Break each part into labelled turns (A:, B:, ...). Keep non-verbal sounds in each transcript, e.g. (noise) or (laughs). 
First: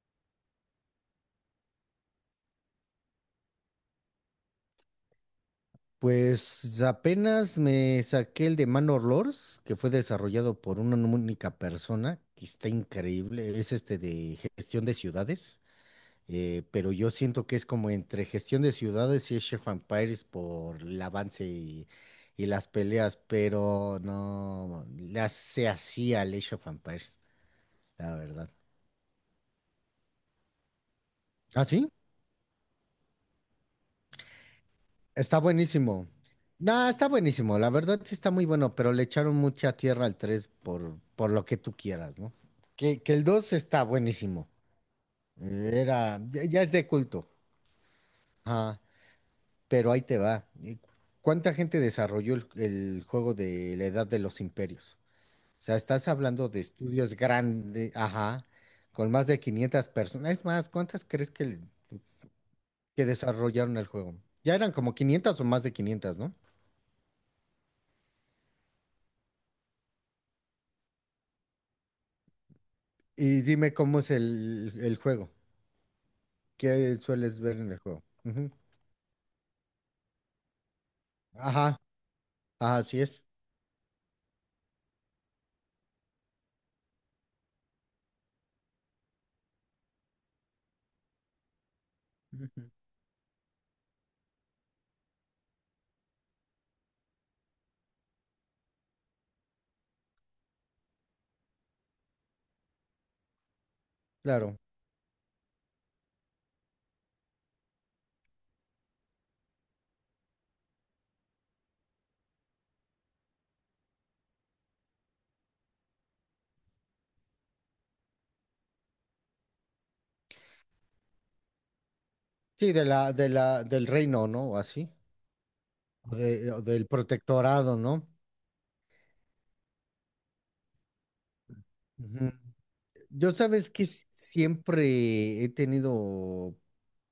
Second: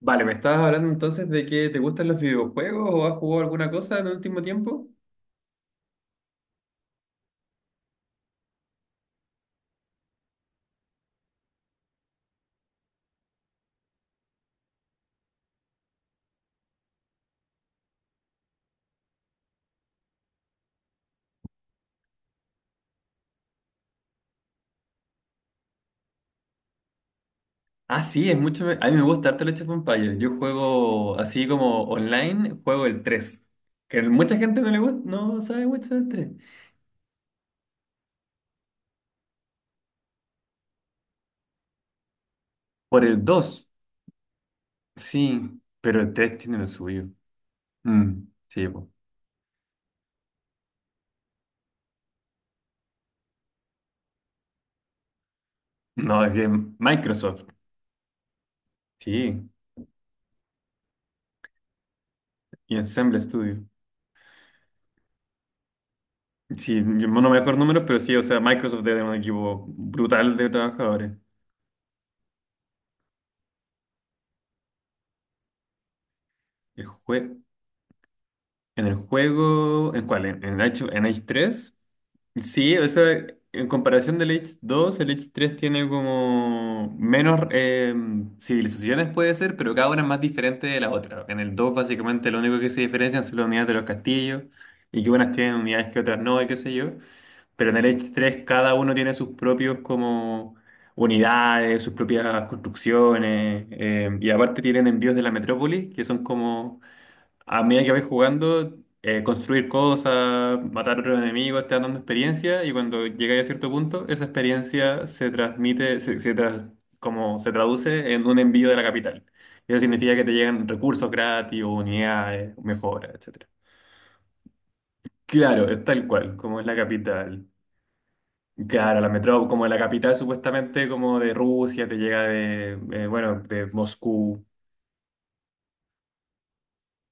A: Vale, me estabas hablando entonces de que te gustan los videojuegos o has jugado alguna cosa en el último tiempo.
B: Pues apenas me saqué el de Manor Lords, que fue desarrollado por una única persona, que está increíble. Es este de gestión de ciudades, pero yo siento que es como entre gestión de ciudades y Age of Empires por el avance y las peleas, pero no las se hacía al Age of Empires,
A: Ah,
B: la
A: sí, es
B: verdad.
A: mucho. A mí me gusta harto el Age of Empires. Yo juego así
B: ¿Ah,
A: como
B: sí?
A: online, juego el tres. Que mucha gente no le gusta,
B: Está
A: no sabe mucho
B: buenísimo.
A: del tres.
B: No, está buenísimo. La verdad sí está muy bueno, pero le echaron mucha tierra al 3 por lo que tú quieras, ¿no? Que,
A: Por
B: que
A: el
B: el 2
A: 2
B: está buenísimo.
A: sí, pero el
B: Era,
A: 3
B: ya,
A: tiene
B: ya
A: lo
B: es de
A: suyo.
B: culto.
A: Mm, sí,
B: Ajá,
A: po.
B: pero ahí te va. ¿Cuánta gente desarrolló el juego de la Edad de los Imperios? O sea, estás
A: No, es de
B: hablando de estudios
A: Microsoft,
B: grandes, ajá, con más de
A: sí,
B: 500 personas. Es más, ¿cuántas crees
A: y
B: que
A: Ensemble Studio.
B: desarrollaron el juego? Ya eran como 500 o más de 500, ¿no?
A: Sí, yo no me acuerdo números, pero sí, o sea, Microsoft debe tener un equipo brutal de trabajadores.
B: Y dime cómo es el juego.
A: El
B: ¿Qué
A: juego.
B: sueles ver en el juego? Ujú.
A: En el juego, ¿en cuál? ¿En Age tres?
B: Ajá, ajá,
A: Sí, o
B: así es.
A: sea, en comparación del Age dos, el Age tres tiene como menos civilizaciones, puede ser, pero cada una es más diferente de la otra. En el 2, básicamente, lo único que
B: Ujú.
A: se diferencian son las unidades de los castillos y que unas tienen unidades que otras no, y qué sé yo. Pero en el Age tres, cada uno tiene sus propios como unidades, sus propias construcciones, y
B: Claro.
A: aparte tienen envíos de la metrópolis, que son como a medida que vais jugando, construir cosas, matar a otros enemigos, te van dando experiencia y cuando llegáis a cierto punto, esa experiencia se transmite, como se traduce en un envío de la capital. Y eso significa que te llegan recursos gratis, unidades,
B: Sí,
A: mejoras, etcétera.
B: del reino, ¿no? O así.
A: Claro, es tal
B: O,
A: cual,
B: de-
A: como
B: o
A: es la
B: del
A: capital.
B: protectorado, ¿no?
A: Claro, la metrópoli, como la capital supuestamente como de Rusia, te llega
B: Ujú.
A: de,
B: Yo
A: bueno, de
B: sabes que
A: Moscú.
B: siempre he tenido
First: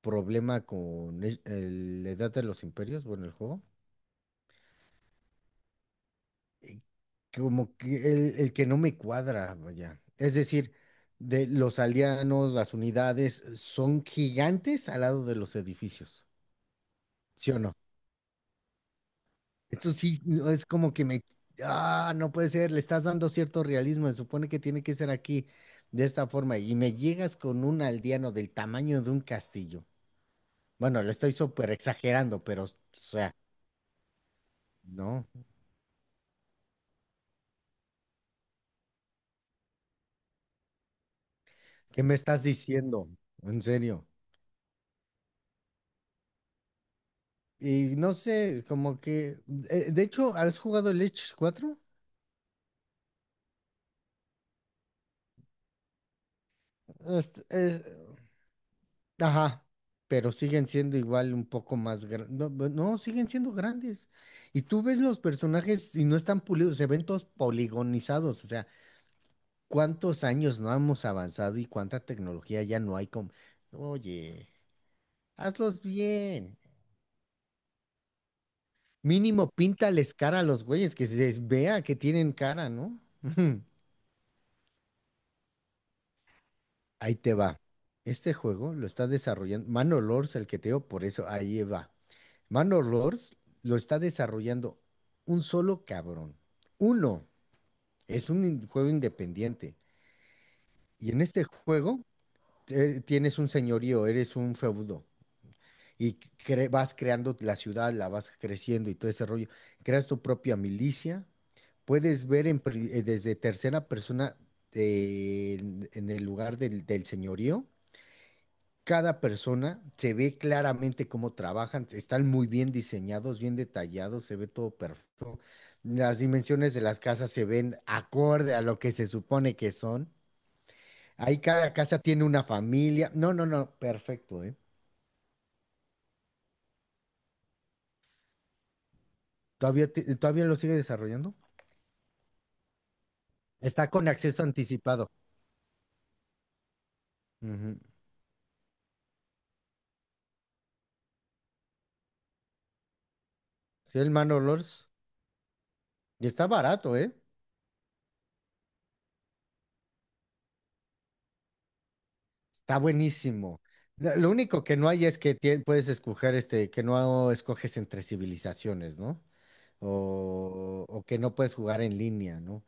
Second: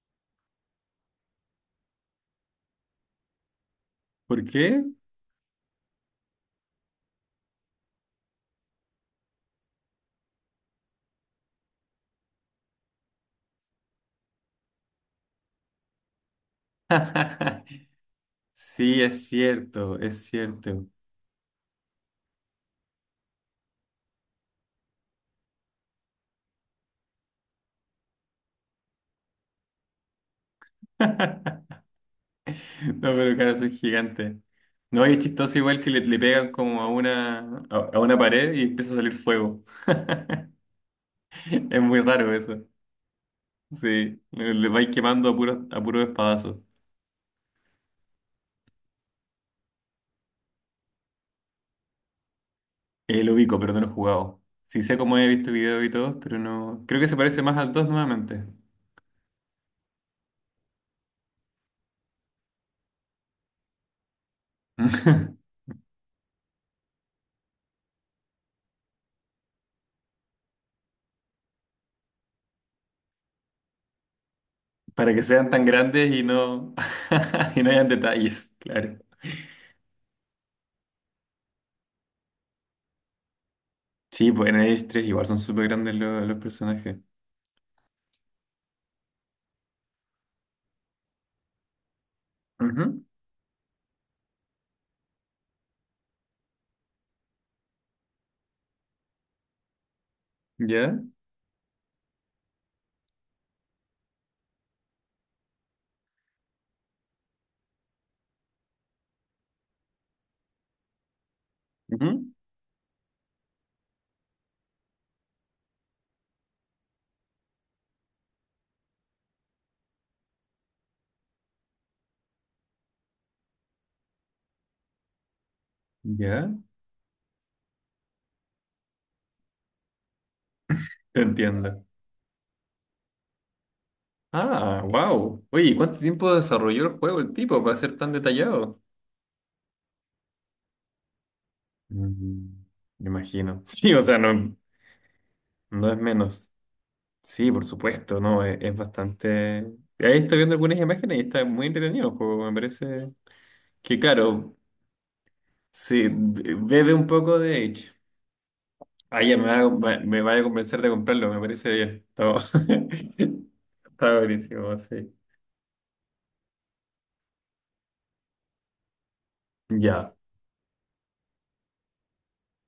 B: problema con la edad de los imperios, bueno, el juego.
A: ¿Por qué?
B: Como que el que no me cuadra, vaya. Es decir, de los aldeanos, las unidades son gigantes al lado de los edificios, ¿sí o no?
A: (laughs) Sí, es
B: Eso
A: cierto,
B: sí,
A: es
B: no, es
A: cierto.
B: como que me... Ah, no puede ser, le estás dando cierto realismo, se supone que tiene que ser aquí de esta forma y me llegas con un aldeano del tamaño de un castillo. Bueno, le estoy súper
A: (laughs)
B: exagerando, pero, o
A: No, pero
B: sea,
A: claro, soy gigante. No, y es
B: no,
A: chistoso igual que le pegan como a una, a una pared y empieza a salir fuego. (laughs) Es muy
B: ¿qué me
A: raro
B: estás
A: eso.
B: diciendo? En
A: Sí,
B: serio.
A: le vais quemando a puros espadazos.
B: Y no sé, como que. Eh, de hecho, ¿has jugado el Edge 4?
A: Lo ubico, pero no lo he jugado. Sí sé cómo he visto videos y todo, pero no. Creo que se
B: Este,
A: parece más al
B: es-
A: 2 nuevamente.
B: ajá, pero siguen siendo igual un poco más grandes. No, no, siguen siendo grandes. Y tú ves los
A: (laughs)
B: personajes y no están pulidos, se ven todos poligonizados. O sea, ¿cuántos años no hemos avanzado y cuánta tecnología ya no hay? Con... Oye,
A: Para que sean tan
B: hazlos
A: grandes y
B: bien.
A: no, (laughs) y no hayan detalles, claro.
B: Mínimo píntales cara a los güeyes, que se les vea que tienen cara, ¿no? (laughs)
A: Sí, pues en el 3 igual son súper grandes los personajes.
B: Ahí te va. Este juego lo está desarrollando Manor Lords, el que te digo, por eso ahí va. Manor
A: Ujú.
B: Lords lo está desarrollando un solo cabrón. Uno, es un juego independiente.
A: ¿Ya?
B: Y en este juego tienes un señorío, eres un feudo. Y vas creando la ciudad, la vas creciendo y todo ese rollo. Creas tu propia milicia. Puedes
A: Ujú.
B: ver en desde tercera persona en el lugar del señorío. Cada persona se ve claramente cómo trabajan, están muy bien diseñados, bien detallados, se ve todo perfecto. Las
A: ¿Ya?
B: dimensiones de las casas se ven acorde a lo que se supone que son.
A: Te
B: Ahí cada
A: entiendo.
B: casa tiene una familia. No, no, no, perfecto, ¿eh?
A: Ah, wow. Oye, ¿cuánto tiempo desarrolló el juego el tipo para ser tan detallado?
B: Todavía, todavía lo sigue desarrollando.
A: Mm, me imagino. (laughs)
B: Está
A: Sí, o
B: con
A: sea,
B: acceso
A: no,
B: anticipado.
A: no es menos. Sí, por
B: Ujú.
A: supuesto, no, es bastante. Ahí estoy viendo algunas imágenes y está muy entretenido el juego. Me parece
B: Sí,
A: que,
B: el
A: claro,
B: Manolors.
A: sí,
B: Y está
A: bebe
B: barato,
A: un
B: ¿eh?
A: poco de Edge. Ah, ya me va, me vaya a convencer de comprarlo, me parece bien. Está,
B: Está buenísimo.
A: (laughs) está
B: Lo único
A: buenísimo,
B: que no hay
A: sí.
B: es que puedes escoger este, que no escoges entre civilizaciones, ¿no?
A: Ya.
B: O, o que no puedes jugar en línea, ¿no?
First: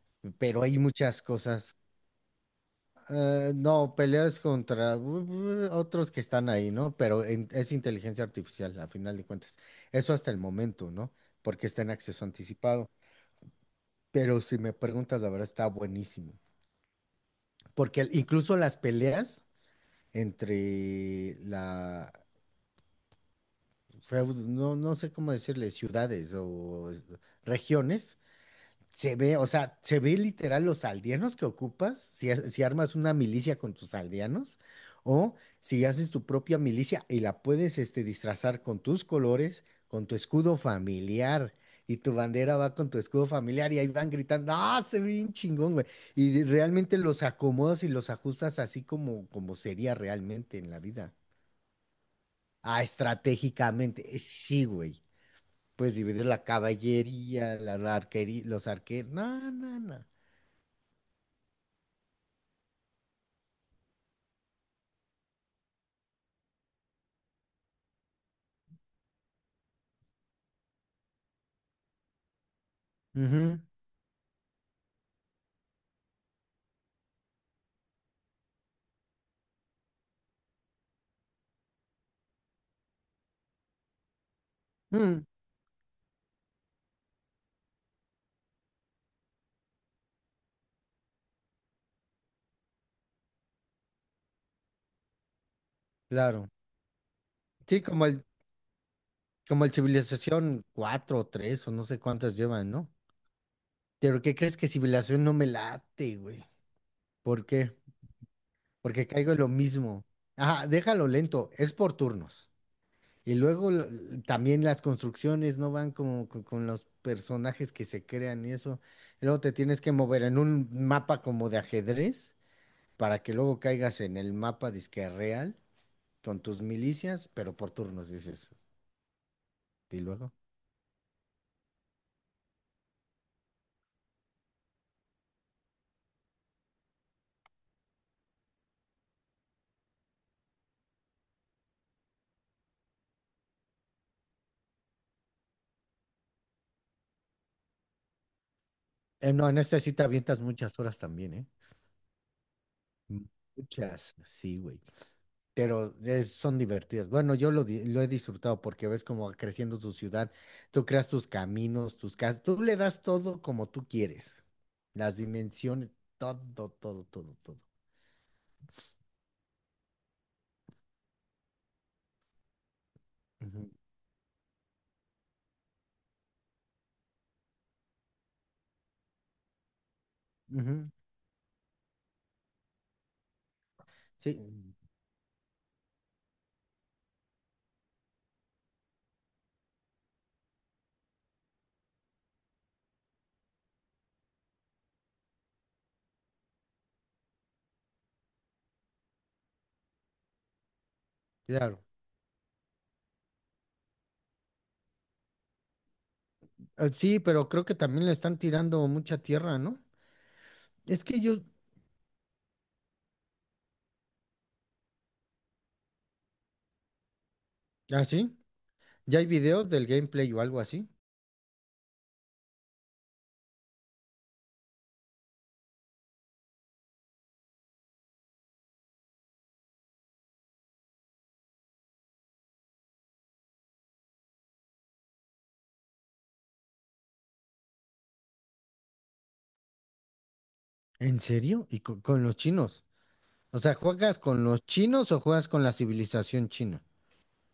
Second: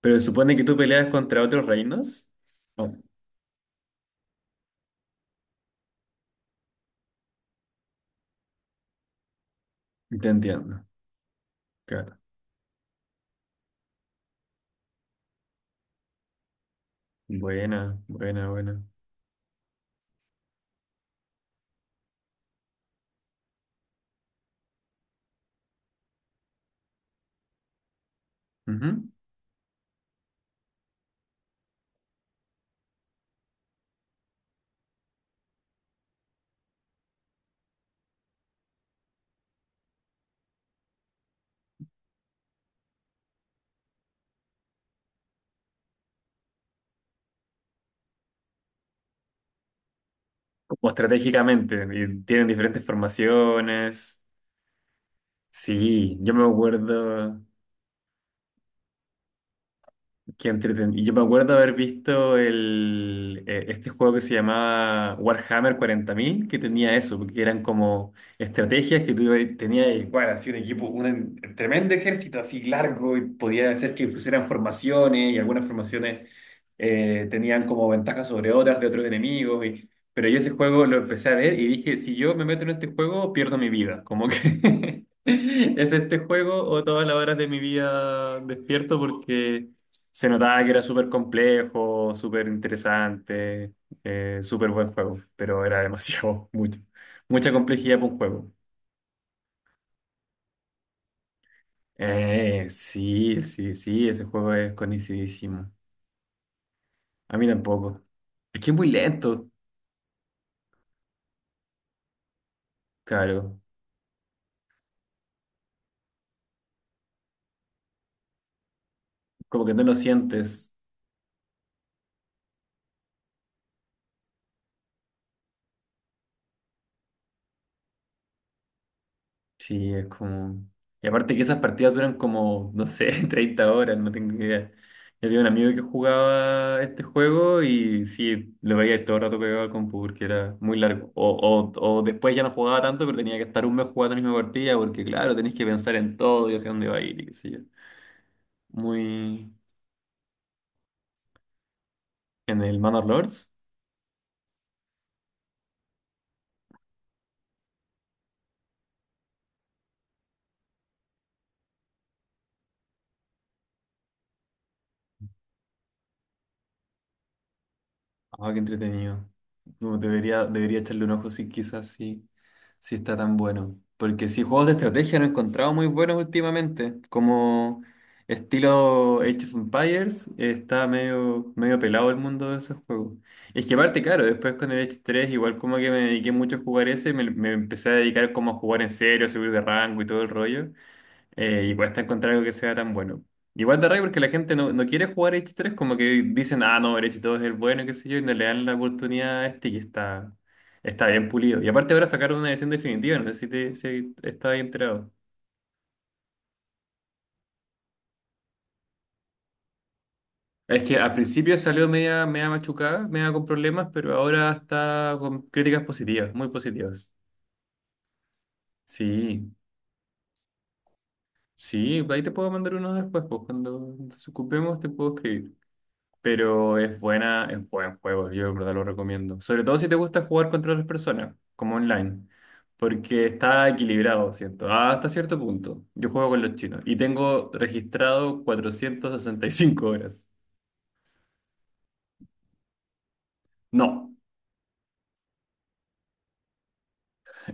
A: Pero supone
B: Pero
A: que tú
B: hay
A: peleas
B: muchas
A: contra otros
B: cosas.
A: reinos. Oh,
B: Eh, no, peleas contra otros que están ahí, ¿no? Pero es inteligencia artificial, a final de cuentas. Eso
A: te
B: hasta el
A: entiendo.
B: momento, ¿no? Porque está en
A: Claro.
B: acceso anticipado. Pero si me preguntas, la verdad está buenísimo.
A: Buena,
B: Porque el-
A: buena,
B: incluso las
A: buena.
B: peleas entre la, no, no sé cómo decirle, ciudades o regiones.
A: Ujú.
B: Se ve, o sea, se ve literal los aldeanos que ocupas, si, si armas una milicia con tus aldeanos, o si haces tu propia milicia y la puedes este, disfrazar con tus colores, con tu escudo familiar, y tu bandera va con tu escudo familiar, y ahí van gritando, ¡ah, se ve bien chingón, güey! Y realmente los acomodas y los ajustas así como, como sería realmente en la
A: Como
B: vida.
A: estratégicamente, y tienen
B: Ah,
A: diferentes
B: estratégicamente,
A: formaciones.
B: sí, güey. Puedes
A: Sí,
B: dividir
A: yo
B: la
A: me acuerdo.
B: caballería, arquería, los arqueros. No, no, no.
A: Qué entretenido. Yo me acuerdo haber visto este juego que se llamaba Warhammer 40,000 que tenía eso, porque eran como estrategias que tenías, igual, así un equipo, un tremendo ejército así largo, y
B: Ujú,
A: podía hacer que pusieran formaciones, y algunas formaciones tenían como ventajas sobre otras de otros enemigos. Pero yo ese juego lo empecé a ver y dije, si yo me meto en este juego, pierdo mi vida. Como que (laughs)
B: mm,
A: es este juego o todas las horas de mi vida despierto porque se notaba que era súper complejo, súper interesante, súper buen juego, pero era demasiado,
B: claro.
A: (laughs) mucho, mucha
B: Sí,
A: complejidad
B: como
A: para un
B: el,
A: juego.
B: como el Civilización 4 o 3 o no sé cuántas
A: Eh,
B: llevan, ¿no?
A: sí, sí, sí,
B: Pero
A: ese
B: ¿qué
A: juego
B: crees que
A: es
B: Civilización no me
A: conocidísimo.
B: late, güey?
A: A mí
B: ¿Por qué?
A: tampoco. Es que es muy
B: Porque caigo en lo
A: lento,
B: mismo. Ajá, déjalo lento, es por turnos. Y
A: claro.
B: luego también las construcciones no van como con los personajes que se crean y eso. Y luego te
A: Como que
B: tienes
A: no
B: que
A: lo
B: mover en un
A: sientes.
B: mapa como de ajedrez para que luego caigas en el mapa disque real con tus milicias, pero por turnos dices.
A: Sí,
B: ¿Y
A: es
B: luego?
A: como. Y aparte que esas partidas duran como, no sé, (laughs) 30 horas, no tengo idea. Yo tenía un amigo que jugaba este juego y sí, lo veía todo el rato pegado al compu porque era muy largo. O después ya no jugaba tanto, pero tenía que estar un mes jugando la misma partida porque, claro, tenés que pensar en todo y hacia dónde va a ir y qué sé yo.
B: No,
A: Muy.
B: en esta sí te avientas muchas horas también, ¿eh?
A: En el Manor Lords.
B: Muchas, sí, güey. Pero son divertidas. Bueno, yo lo he disfrutado porque ves como va creciendo tu ciudad, tú creas tus caminos, tus casas, tú le das todo como tú quieres. Las dimensiones, todo, todo, todo, todo.
A: Ah, qué entretenido. No, debería echarle un ojo si quizás sí, sí está tan
B: Ujú,
A: bueno. Porque sí, juegos de estrategia no he encontrado muy buenos últimamente. Como estilo Age of Empires, está
B: ujú,
A: medio, medio pelado el mundo de esos juegos. Es que aparte, claro,
B: sí,
A: después con el Age tres igual como que me dediqué mucho a jugar ese, me empecé a dedicar como a jugar en serio, a subir de rango y todo el rollo. Y cuesta encontrar algo que sea tan bueno. Igual de rabia porque la gente no quiere jugar H3, como que dicen, ah, no, el H2 es el bueno, qué sé yo, y no le dan la oportunidad a este que está bien pulido. Y
B: claro.
A: aparte ahora sacaron una edición definitiva, no sé si estás enterado.
B: Sí, pero creo que también le están tirando mucha tierra, ¿no?
A: Es que
B: Es
A: al
B: que yo,
A: principio salió media machucada, media con problemas, pero ahora está con críticas positivas, muy positivas.
B: ¿ah, sí? ¿Ya hay
A: Sí,
B: videos del gameplay o algo así?
A: sí, ahí te puedo mandar uno después, pues cuando nos ocupemos te puedo escribir. Pero es buena, es buen juego, yo de verdad lo recomiendo. Sobre todo si te gusta jugar contra otras personas, como online, porque está equilibrado, siento, hasta cierto punto. Yo juego con los chinos y tengo registrado 465 horas.
B: ¿En serio? ¿Y con los chinos? O sea,
A: No,
B: ¿juegas con los chinos o juegas con la civilización china?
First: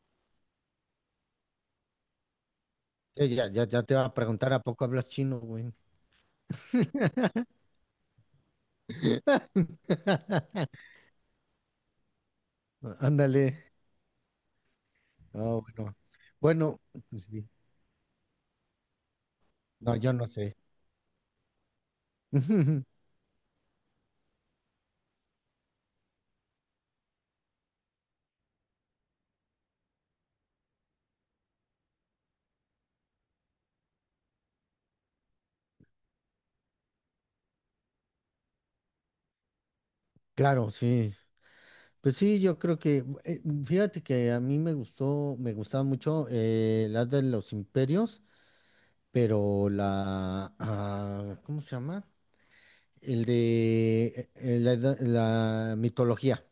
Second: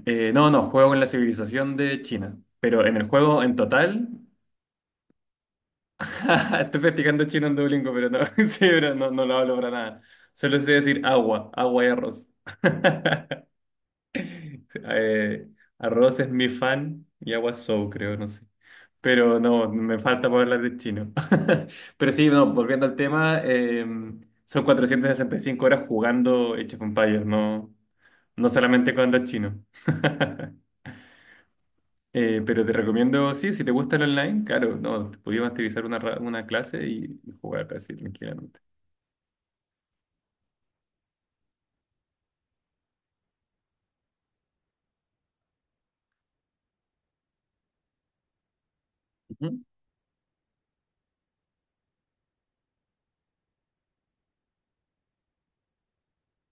A: no, no, juego en la civilización de China, pero en el juego en
B: Ya te va
A: total,
B: a preguntar, ¿a poco hablas chino, güey?
A: (laughs) estoy practicando chino en Duolingo, pero no, (laughs) sí, pero no, lo hablo para nada. Solo sé decir agua, agua y arroz.
B: Ah,
A: (laughs)
B: ándale. Ah,
A: Eh,
B: bueno.
A: Arroz es mi
B: Bueno,
A: fan
B: pues
A: y
B: sí.
A: agua Soul, creo, no sé. Pero no,
B: No,
A: me
B: yo no
A: falta poder
B: sé.
A: hablar de chino. (laughs) Pero sí, no, volviendo al
B: (laughs)
A: tema, son 465 horas jugando Age of Empires, no, no solamente cuando es chino. (laughs) Pero te recomiendo, sí, si te gusta el online, claro, no, te podías masterizar una clase y jugar así tranquilamente.
B: Claro, sí. Pues sí, yo creo que, fíjate que a mí me gustó, me gustaba mucho la de los imperios,
A: Ujú.
B: pero ¿cómo se llama? El de la mitología.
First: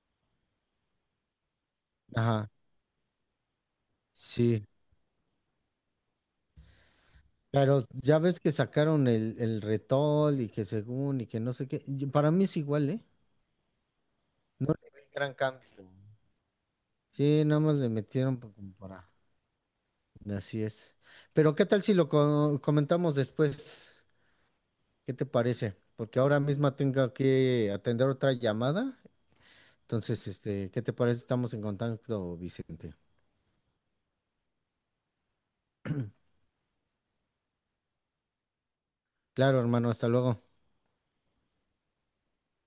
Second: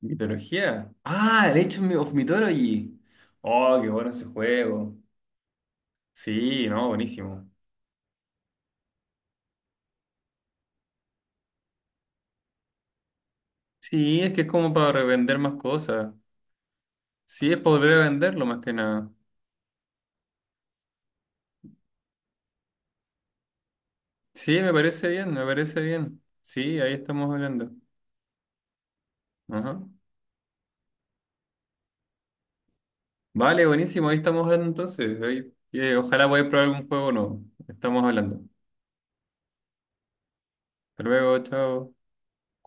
A: Mitología. Ah, el Age of
B: Ajá,
A: Mythology. Oh, qué bueno ese
B: sí.
A: juego. Sí, no, buenísimo.
B: Pero ya ves que sacaron el retol y que según y que no sé qué. Y para mí es igual, ¿eh?
A: Sí, es que es como
B: No le
A: para
B: ve gran
A: revender más
B: cambio.
A: cosas.
B: Sí,
A: Sí, es
B: nada
A: para
B: más le
A: volver a
B: metieron
A: venderlo más que
B: como para.
A: nada.
B: Así es. Pero ¿qué tal si lo comentamos después?
A: Sí, me parece
B: ¿Qué te
A: bien, me
B: parece?
A: parece
B: Porque
A: bien.
B: ahora misma
A: Sí, ahí
B: tengo
A: estamos hablando.
B: que atender otra llamada.
A: Ajá.
B: Entonces, este, ¿qué te parece? Estamos en contacto, Vicente.
A: Vale, buenísimo, ahí estamos hablando entonces. Ojalá podáis probar algún juego nuevo. Estamos hablando.
B: Claro, hermano, hasta luego.
A: Hasta luego, chao.